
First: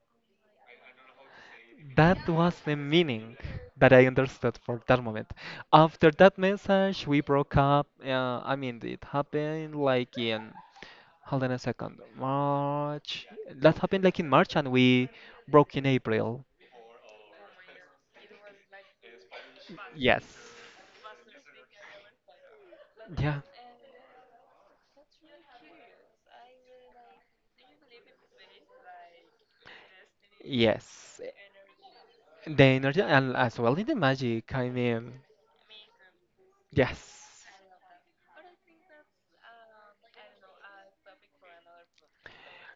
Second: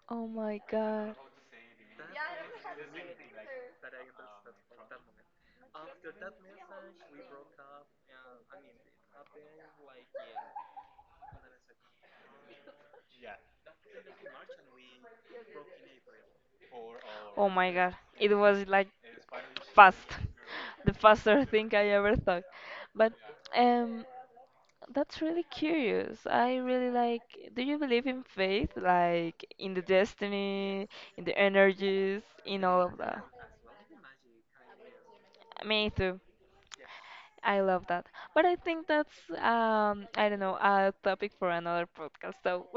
Oh my god.
That was the meaning that I understood for that moment. After that message, we broke up. I mean, it happened like in hold on a second, March. That happened like in March, and we broke in April.
Oh my god. It was like fast.
Yes.
The faster thing I ever thought. But
Yeah.
um that's really curious. I really like, do you believe in faith? Like in the destiny,
Yes.
in the energies,
The
in all of
energy
that.
and as well in the magic. I mean,
Me too.
yes.
I love that. But I think that's I don't know, a topic for another podcast, so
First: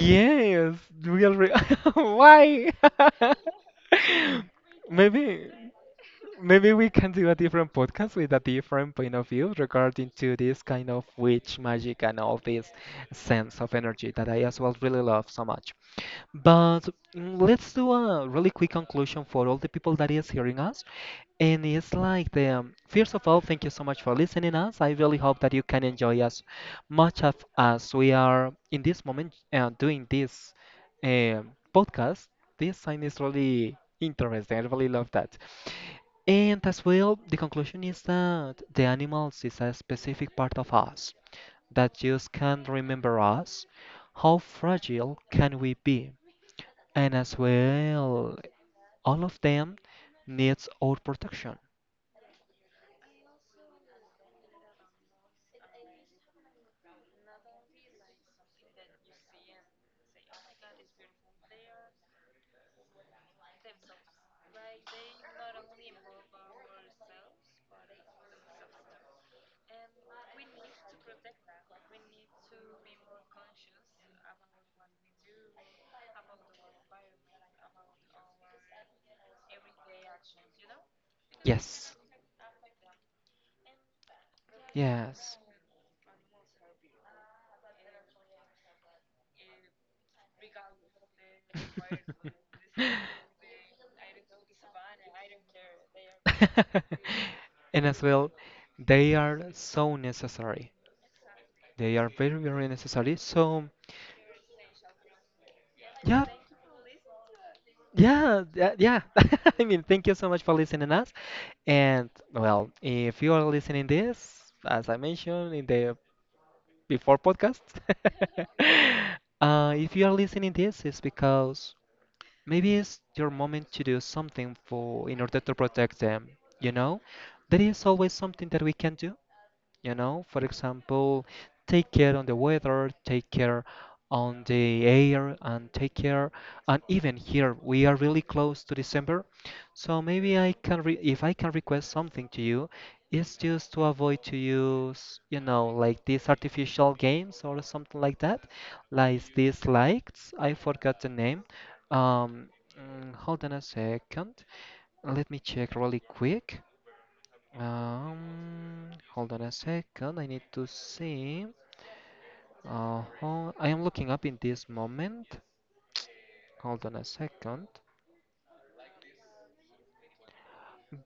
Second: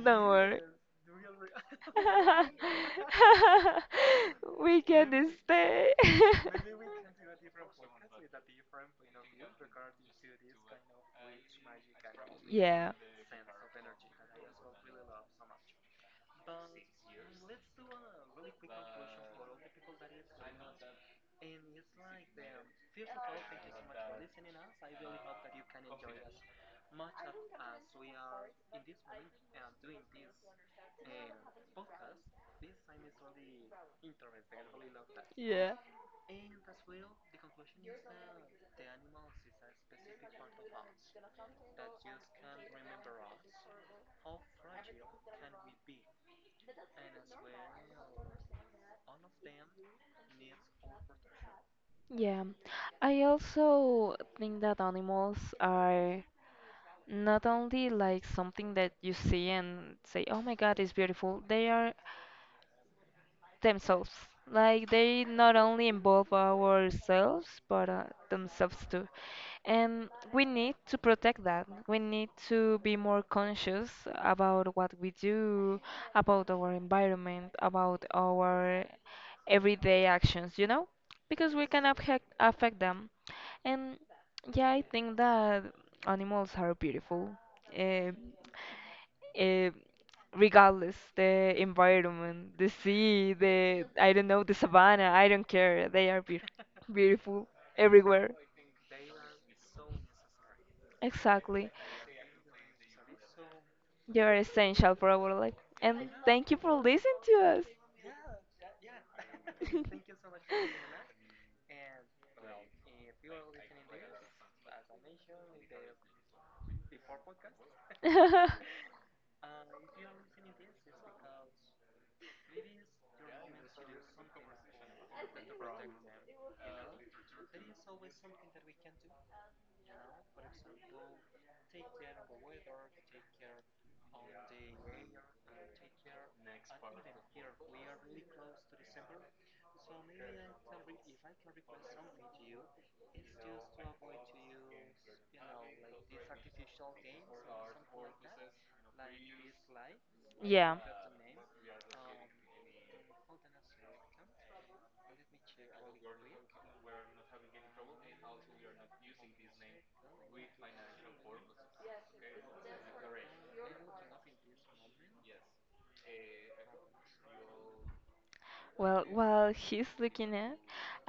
don't worry.
real, real. Why?
We can
Maybe,
stay.
maybe we can do a different podcast with a different point of view regarding to this kind of witch magic and all this
Yeah.
sense of energy that I as well really love so much. But let's do a really quick conclusion for all the people that is hearing us. And it's like them. First of all, thank you so much for listening us. I really hope that you can enjoy as much of as we are in this moment doing this podcast. This sign is really interesting. I really love that. And as well, the conclusion is that the animals is a specific part of us that just can remember us. How fragile can we be? And as well, all of them needs our protection.
Yeah, I also think that animals are not only like something that you see and say, oh my God, it's beautiful. They are themselves. Like they not only involve ourselves but themselves too. And we need to protect that. We need to be more conscious about what we do, about our environment, about our everyday actions, you know? Because we can
Yes.
affect them. And yeah, I think
Yes.
that animals are beautiful. Uh, eh, regardless the environment, the sea, the I don't know the savannah. I don't care. They are beautiful
And as
everywhere.
well, they are so necessary.
Exactly,
They are very, very necessary. So,
they are essential for our life. And
yeah,
thank you for listening to
yeah, yeah, yeah. I mean, thank you so much for listening us. And well, if you are listening this, as I mentioned in the before podcast,
us.
if you are listening this, it's because maybe it's your moment to do something for in order to protect them, you know? There is always something that we can do, you know, for example, take care on the weather, take care on the air, and take care. And even here we are really close to December, so maybe I can if I can request something to you, it's just to avoid to use, you know, like these artificial games or something like that, like these lights. I
Yeah.
forgot the name. um hold on a second, let me check really quick. Hold on a second. I need to see. Uh-huh. I am looking up in this moment. Hold on a second.
Well, while he's looking at,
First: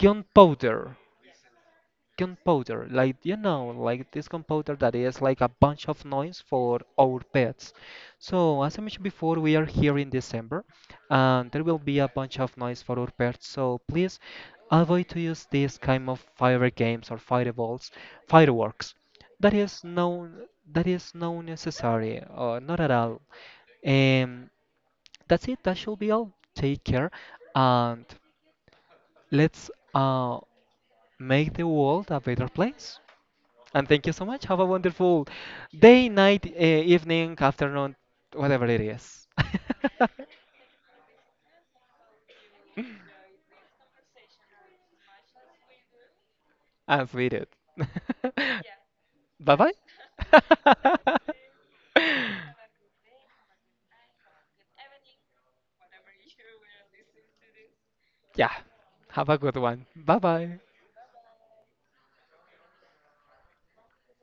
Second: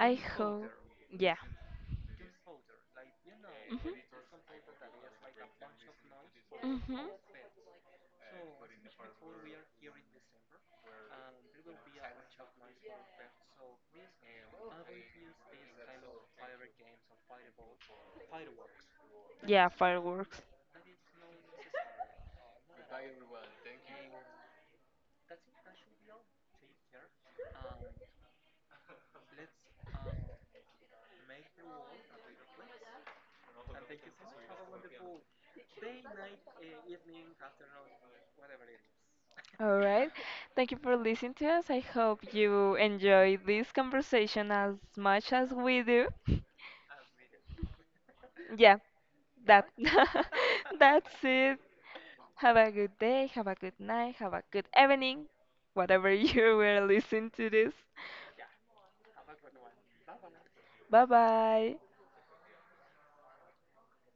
I hope. Yeah.
Computer, like you know, like this computer that is like a bunch of noise for
Mhm. Mhm.
our pets. So as I mentioned before, we are here in December, and there will be a bunch of noise for our pets. So please avoid to use this kind of fire games or fireballs, fireworks. That
Yeah,
is no,
fireworks.
that is no necessary, or not at all. Um, that's it. That should be all. Take care, and let's make the world a better place. And thank you so much. Have a wonderful day, night, evening, afternoon, whatever it is.
All right. Thank you for listening to us. I hope you enjoy this conversation as much as we do.
And sweet it.
Yeah,
Bye
that that's
bye.
it. Have a good day, have a good night, have a good evening, whatever you were listening to this.
Yeah. Have a good one. Bye bye.
Bye bye.